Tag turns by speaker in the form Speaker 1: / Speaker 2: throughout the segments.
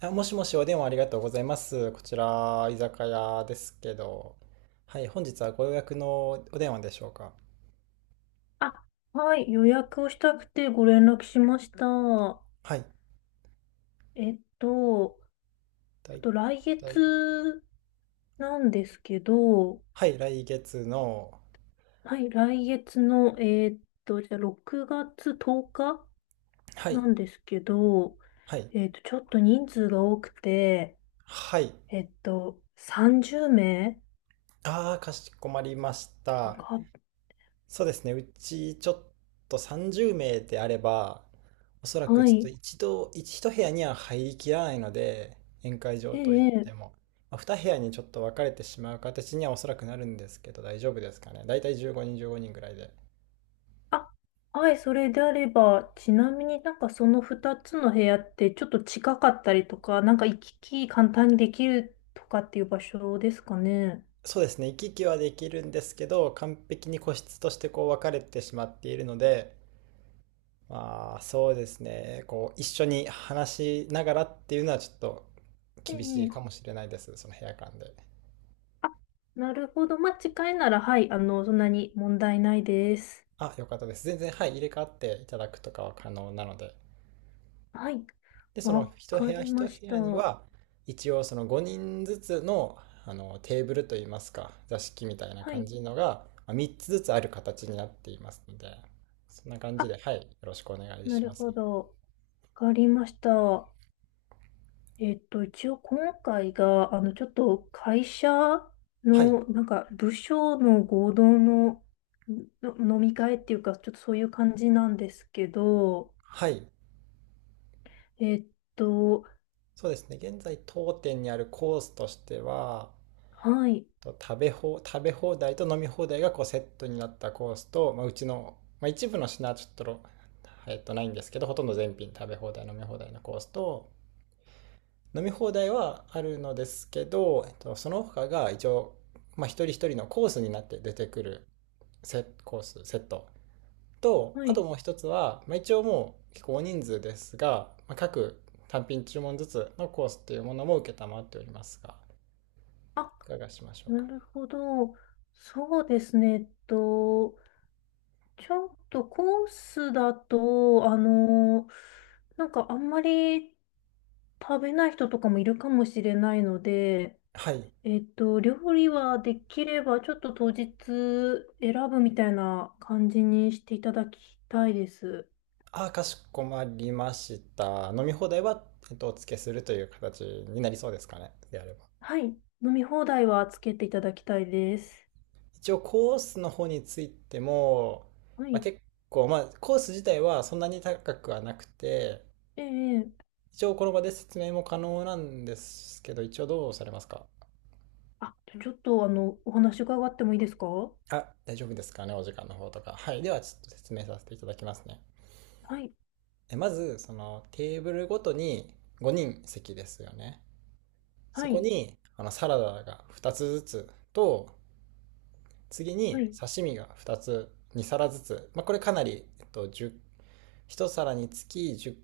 Speaker 1: あ、もしもし、お電話ありがとうございます。こちら、居酒屋ですけど。はい、本日はご予約のお電話でしょうか。
Speaker 2: あ、はい、予約をしたくてご連絡しました。
Speaker 1: はい、
Speaker 2: えっと、
Speaker 1: だ
Speaker 2: ちょっ
Speaker 1: い
Speaker 2: と来
Speaker 1: い。
Speaker 2: 月なんですけど、
Speaker 1: はい、来月の、
Speaker 2: はい、来月の、じゃあ6月10日
Speaker 1: はい、
Speaker 2: なんですけど、
Speaker 1: はい、
Speaker 2: ちょっと人数が多くて、
Speaker 1: はい。
Speaker 2: 30名
Speaker 1: ああ、かしこまりまし
Speaker 2: と
Speaker 1: た。
Speaker 2: か、
Speaker 1: そうですね。うちちょっと30名であれば、おそらく
Speaker 2: は
Speaker 1: ちょっと
Speaker 2: い。
Speaker 1: 一度、一部屋には入りきらないので、宴会場といって
Speaker 2: ええ。
Speaker 1: も、まあ、2部屋にちょっと分かれてしまう形にはおそらくなるんですけど、大丈夫ですかね。だいたい15人、15人ぐらいで。
Speaker 2: あ、はい、それであれば、ちなみになんかその2つの部屋ってちょっと近かったりとか、なんか行き来簡単にできるとかっていう場所ですかね。
Speaker 1: そうですね。行き来はできるんですけど、完璧に個室としてこう分かれてしまっているので、まあ、そうですね。こう一緒に話しながらっていうのはちょっと
Speaker 2: え
Speaker 1: 厳し
Speaker 2: え。
Speaker 1: いかもしれないです。その部屋間で。
Speaker 2: あ、なるほど。まあ、近いなら、はい、そんなに問題ないです。
Speaker 1: あ、よかったです。全然、はい、入れ替わっていただくとかは可能なので。
Speaker 2: はい。
Speaker 1: で、その
Speaker 2: わ
Speaker 1: 一部
Speaker 2: か
Speaker 1: 屋
Speaker 2: りま
Speaker 1: 一部
Speaker 2: した。
Speaker 1: 屋に
Speaker 2: は
Speaker 1: は、一応その5人ずつの、あのテーブルといいますか、座敷みたいな感
Speaker 2: い。
Speaker 1: じのが、まあ、3つずつある形になっていますので、そんな感じ
Speaker 2: あ、
Speaker 1: で、はい、よろしくお願い
Speaker 2: な
Speaker 1: しま
Speaker 2: る
Speaker 1: す。
Speaker 2: ほど。わかりました。一応今回が、ちょっと会社
Speaker 1: はい、
Speaker 2: の、なんか、部署の合同の飲み会っていうか、ちょっとそういう感じなんですけど、
Speaker 1: はい。
Speaker 2: えっと、
Speaker 1: そうですね。現在当店にあるコースとしては、
Speaker 2: はい、
Speaker 1: と食べ放題と飲み放題がこうセットになったコースと、まあ、うちの、まあ、一部の品はちょっとないんですけど、ほとんど全品食べ放題飲み放題のコースと、飲み放題はあるのですけど、その他が一応、まあ、一人一人のコースになって出てくるコースセットと、
Speaker 2: は
Speaker 1: あと
Speaker 2: い。
Speaker 1: もう一つは、まあ、一応もう結構大人数ですが、まあ、各単品注文ずつのコースっていうものも承っておりますが、
Speaker 2: あ、
Speaker 1: いかがしましょうか
Speaker 2: な
Speaker 1: ね。
Speaker 2: るほど。そうですね。ちょっとコースだと、なんかあんまり食べない人とかもいるかもしれないので、
Speaker 1: はい。
Speaker 2: 料理はできれば、ちょっと当日選ぶみたいな感じにしていただきたいです。
Speaker 1: あ、かしこまりました。飲み放題は、お付けするという形になりそうですかね。であれば。
Speaker 2: はい。飲み放題はつけていただきたいです。
Speaker 1: 一応、コースの方についても、
Speaker 2: は
Speaker 1: まあ、
Speaker 2: い。
Speaker 1: 結構、まあ、コース自体はそんなに高くはなくて、
Speaker 2: ええ。
Speaker 1: 一応、この場で説明も可能なんですけど、一応どうされますか。
Speaker 2: あ、ちょっと、お話伺ってもいいですか？は
Speaker 1: あ、大丈夫ですかね、お時間の方とか。はい。では、ちょっと説明させていただきますね。
Speaker 2: い。
Speaker 1: え、まず、その、テーブルごとに5人席ですよね。そ
Speaker 2: は
Speaker 1: こ
Speaker 2: い。
Speaker 1: に、あの、サラダが2つずつと、次
Speaker 2: は
Speaker 1: に
Speaker 2: い。
Speaker 1: 刺身が2つに皿ずつ、まあ、これかなり、10皿につき10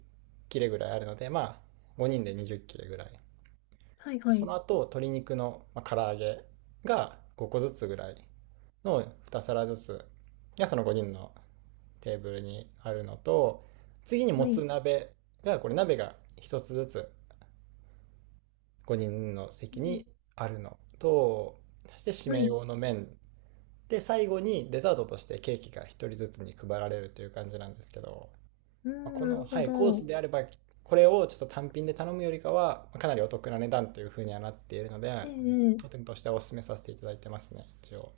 Speaker 1: 切れぐらいあるので、まあ5人で20切れぐらい。
Speaker 2: はい。は
Speaker 1: そ
Speaker 2: い。
Speaker 1: の後鶏肉の、まあ、唐揚げが5個ずつぐらいの2皿ずつがその5人のテーブルにあるのと、次に
Speaker 2: は
Speaker 1: もつ
Speaker 2: い。
Speaker 1: 鍋が、これ鍋が1つずつ5人の
Speaker 2: う
Speaker 1: 席
Speaker 2: ん。
Speaker 1: にあるのと、そして締
Speaker 2: は
Speaker 1: め
Speaker 2: い。
Speaker 1: 用の麺で、最後にデザートとしてケーキが一人ずつに配られるという感じなんですけど、
Speaker 2: うん、
Speaker 1: こ
Speaker 2: な
Speaker 1: の、
Speaker 2: るほ
Speaker 1: はい、コース
Speaker 2: ど。
Speaker 1: であれば、これをちょっと単品で頼むよりかはかなりお得な値段というふうにはなっているので、
Speaker 2: え
Speaker 1: 当
Speaker 2: え。
Speaker 1: 店としてはお勧めさせていただいてますね、一応。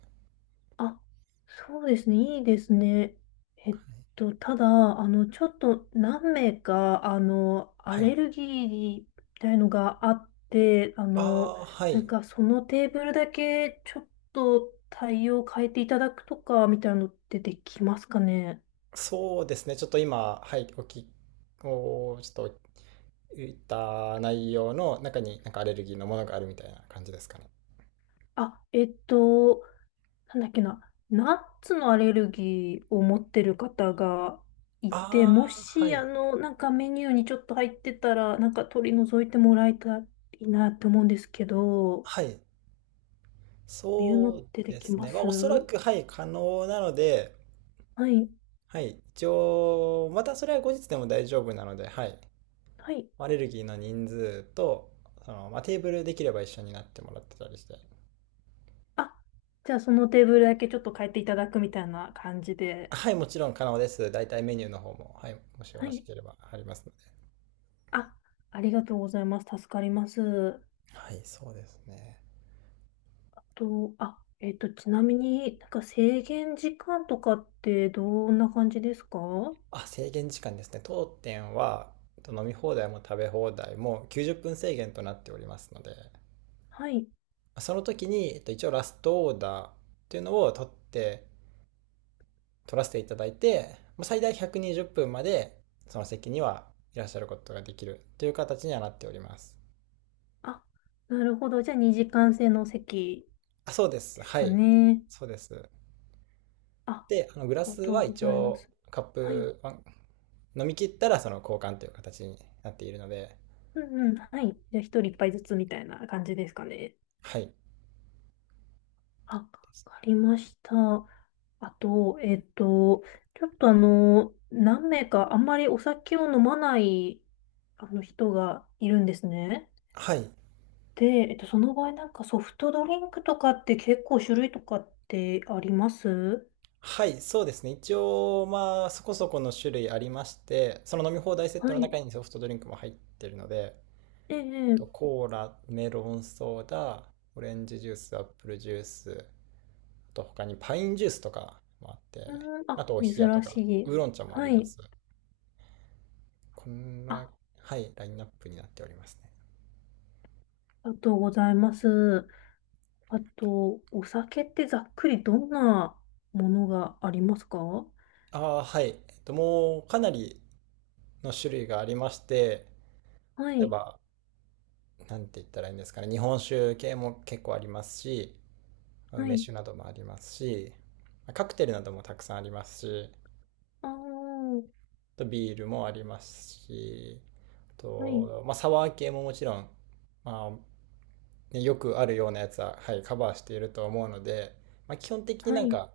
Speaker 2: あ、そうですね。いいですね。えっただ、ちょっと何名か、ア
Speaker 1: はい。
Speaker 2: レルギーみたいのがあって、
Speaker 1: ああ、は
Speaker 2: な
Speaker 1: い、
Speaker 2: んかそのテーブルだけちょっと対応変えていただくとか、みたいなのってできますかね。
Speaker 1: そうですね。ちょっと今、はい、お聞きおちょっと言った内容の中になんかアレルギーのものがあるみたいな感じですかね。
Speaker 2: あ、なんだっけな、ナッツのアレルギーを持ってる方がいて、
Speaker 1: あ
Speaker 2: も
Speaker 1: あ、は
Speaker 2: し、
Speaker 1: い。
Speaker 2: なんかメニューにちょっと入ってたら、なんか取り除いてもらえたらいいなって思うんですけど、こ
Speaker 1: はい、
Speaker 2: ういうの
Speaker 1: そ
Speaker 2: っ
Speaker 1: う
Speaker 2: てで
Speaker 1: で
Speaker 2: き
Speaker 1: す
Speaker 2: ま
Speaker 1: ね。まあ、おそら
Speaker 2: す？
Speaker 1: く、はい、可能なので、
Speaker 2: はい、
Speaker 1: はい、一応、またそれは後日でも大丈夫なので、はい、
Speaker 2: はい。
Speaker 1: アレルギーの人数と、その、まあ、テーブルできれば一緒になってもらってたりして。
Speaker 2: あ、じゃあそのテーブルだけちょっと変えていただくみたいな感じで。
Speaker 1: はい、もちろん可能です。大体メニューの方も、はい、もしよ
Speaker 2: は
Speaker 1: ろし
Speaker 2: い。
Speaker 1: ければありますので。
Speaker 2: あ、ありがとうございます。助かります。
Speaker 1: はい、そうですね。
Speaker 2: と、あ、ちなみになんか制限時間とかってどんな感じですか？
Speaker 1: あ、制限時間ですね。当店は、飲み放題も食べ放題も90分制限となっておりますので、
Speaker 2: はい。
Speaker 1: その時に、一応ラストオーダーっていうのを取って、取らせていただいて、最大120分までその席にはいらっしゃることができるという形にはなっております。
Speaker 2: あ、なるほど。じゃあ、2時間制の席
Speaker 1: あ、そうです。
Speaker 2: です
Speaker 1: は
Speaker 2: か
Speaker 1: い。
Speaker 2: ね。
Speaker 1: そうです。
Speaker 2: あ、あ
Speaker 1: で、あのグ
Speaker 2: り
Speaker 1: ラ
Speaker 2: が
Speaker 1: ス
Speaker 2: とう
Speaker 1: は
Speaker 2: ご
Speaker 1: 一
Speaker 2: ざいま
Speaker 1: 応
Speaker 2: す。
Speaker 1: カッ
Speaker 2: はい。
Speaker 1: プは飲み切ったらその交換という形になっているので、
Speaker 2: うんうん。はい。じゃあ、1人一杯ずつみたいな感じですかね。
Speaker 1: はい。
Speaker 2: あ、わかりました。あと、ちょっとあの、何名かあんまりお酒を飲まないあの人がいるんですね。
Speaker 1: はい。
Speaker 2: で、その場合なんかソフトドリンクとかって結構種類とかってあります？
Speaker 1: はい、そうですね。一応、まあ、そこそこの種類ありまして、その飲み放題セット
Speaker 2: は
Speaker 1: の
Speaker 2: い。
Speaker 1: 中にソフトドリンクも入ってるので、
Speaker 2: ええ、
Speaker 1: と
Speaker 2: ええ。
Speaker 1: コーラ、メロンソーダ、オレンジジュース、アップルジュース、あと他にパインジュースとかもあって、
Speaker 2: うーん、
Speaker 1: あ
Speaker 2: あ、
Speaker 1: とお冷やと
Speaker 2: 珍
Speaker 1: か、
Speaker 2: しい。
Speaker 1: ウーロン茶もあり
Speaker 2: は
Speaker 1: ま
Speaker 2: い。
Speaker 1: す。こん
Speaker 2: あ、
Speaker 1: な、
Speaker 2: あ
Speaker 1: はい、ラインナップになっておりますね。
Speaker 2: りがとうございます。あと、お酒ってざっくりどんなものがありますか？は
Speaker 1: ああ、はい。もうかなりの種類がありまして、例え
Speaker 2: い、
Speaker 1: ば、なんて言ったらいいんですかね、日本酒系も結構ありますし、まあ
Speaker 2: は
Speaker 1: 梅
Speaker 2: い、
Speaker 1: 酒などもありますし、まあカクテルなどもたくさんありますし、あ
Speaker 2: あー、
Speaker 1: とビールもありますし、あ
Speaker 2: はい、
Speaker 1: と、まあ、サワー系ももちろん、まあ、ね、よくあるようなやつは、はい、カバーしていると思うので、まあ、基本的に
Speaker 2: は
Speaker 1: なん
Speaker 2: い、
Speaker 1: か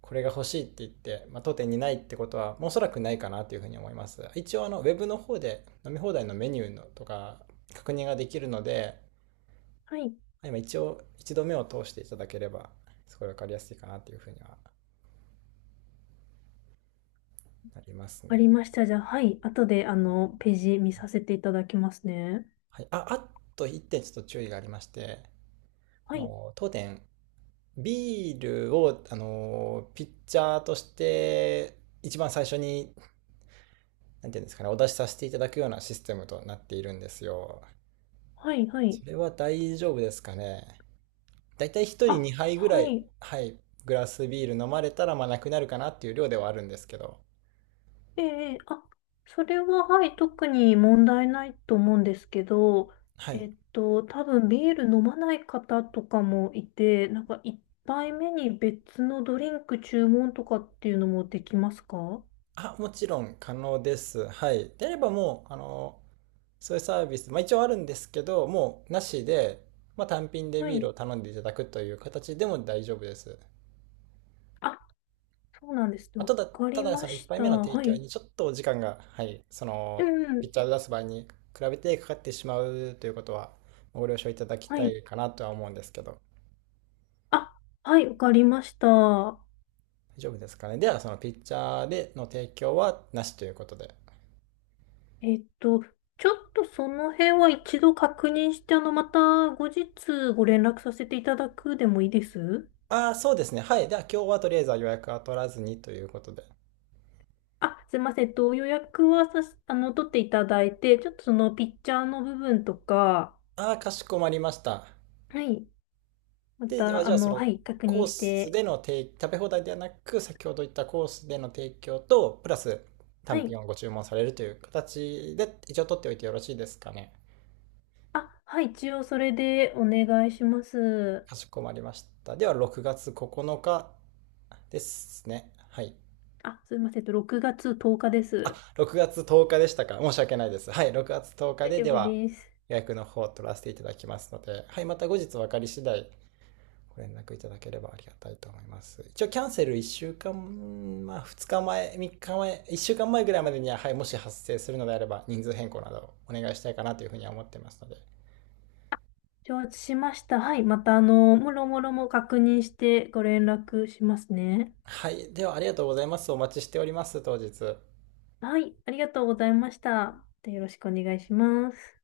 Speaker 1: これが欲しいって言って、まあ、当店にないってことは、おそらくないかなというふうに思います。一応あのウェブの方で飲み放題のメニューのとか確認ができるので、
Speaker 2: はい。
Speaker 1: まあ今一応一度目を通していただければ、すごい分かりやすいかなというふうにはなります
Speaker 2: あり
Speaker 1: ね。
Speaker 2: ました。じゃあ、はい。後で、ページ見させていただきますね。
Speaker 1: はい、ああと1点ちょっと注意がありまして、
Speaker 2: は
Speaker 1: あ
Speaker 2: い、
Speaker 1: の当店ビールをあのピッチャーとして一番最初に、なんていうんですかね、お出しさせていただくようなシステムとなっているんですよ。
Speaker 2: はい、はい。
Speaker 1: それは大丈夫ですかね。だいたい1人
Speaker 2: あ、
Speaker 1: 2杯ぐら
Speaker 2: は
Speaker 1: い、
Speaker 2: い。
Speaker 1: はい、グラスビール飲まれたら、まあなくなるかなっていう量ではあるんですけど。
Speaker 2: ええ、あ、それは、はい、特に問題ないと思うんですけど、
Speaker 1: はい。
Speaker 2: 多分ビール飲まない方とかもいて、なんか一杯目に別のドリンク注文とかっていうのもできますか？は
Speaker 1: あ、もちろん可能です。はい。であればもう、あの、そういうサービス、まあ一応あるんですけど、もうなしで、まあ単品でビール
Speaker 2: い。
Speaker 1: を頼んでいただくという形でも大丈夫です。
Speaker 2: あ、そうなんですね。
Speaker 1: あ、
Speaker 2: わ
Speaker 1: ただ、
Speaker 2: か
Speaker 1: た
Speaker 2: り
Speaker 1: だそ
Speaker 2: ま
Speaker 1: の1
Speaker 2: し
Speaker 1: 杯
Speaker 2: た。
Speaker 1: 目の提
Speaker 2: は
Speaker 1: 供
Speaker 2: い。
Speaker 1: にちょっと時間が、はい、そ
Speaker 2: う
Speaker 1: のピッ
Speaker 2: ん。
Speaker 1: チャーを出す場合に比べてかかってしまうということはご了承いただき
Speaker 2: は
Speaker 1: た
Speaker 2: い。
Speaker 1: いかなとは思うんですけど、
Speaker 2: あ、はい、わかりました。
Speaker 1: 大丈夫ですかね。では、そのピッチャーでの提供はなしということで。
Speaker 2: えっと、ちょっとその辺は一度確認して、また後日ご連絡させていただくでもいいです？
Speaker 1: ああ、そうですね。はい。では、今日はとりあえずは予約は取らずにということで。
Speaker 2: あ、すいません。予約はさし、あの、取っていただいて、ちょっとそのピッチャーの部分とか、
Speaker 1: ああ、かしこまりました。
Speaker 2: はい。ま
Speaker 1: で、あ、
Speaker 2: た、
Speaker 1: じゃあ、その
Speaker 2: はい、確
Speaker 1: コ
Speaker 2: 認
Speaker 1: ー
Speaker 2: し
Speaker 1: ス
Speaker 2: て、
Speaker 1: での提食べ放題ではなく、先ほど言ったコースでの提供と、プラス
Speaker 2: は
Speaker 1: 単
Speaker 2: い。
Speaker 1: 品をご注文されるという形で一応取っておいてよろしいですかね。
Speaker 2: あ、はい、一応それでお願いします。
Speaker 1: かしこまりました。では6月9日ですね。はい。
Speaker 2: あ、すいません。6月10日です。
Speaker 1: 6月10日でしたか。申し訳ないです。はい。6月10日
Speaker 2: 大
Speaker 1: で、
Speaker 2: 丈
Speaker 1: で
Speaker 2: 夫
Speaker 1: は
Speaker 2: です。
Speaker 1: 予約の方を取らせていただきますので、はい。また後日分かり次第ご連絡いただければありがたいと思います。一応キャンセル1週間、まあ2日前、3日前、1週間前ぐらいま
Speaker 2: あ、
Speaker 1: でには、はい、もし発生するのであれば人数変更などお願いしたいかなというふうには思ってますので。
Speaker 2: 承知しました。はい。また、もろもろも確認してご連絡しますね。
Speaker 1: はい。ではありがとうございます。お待ちしております、当日。
Speaker 2: はい。ありがとうございました。でよろしくお願いします。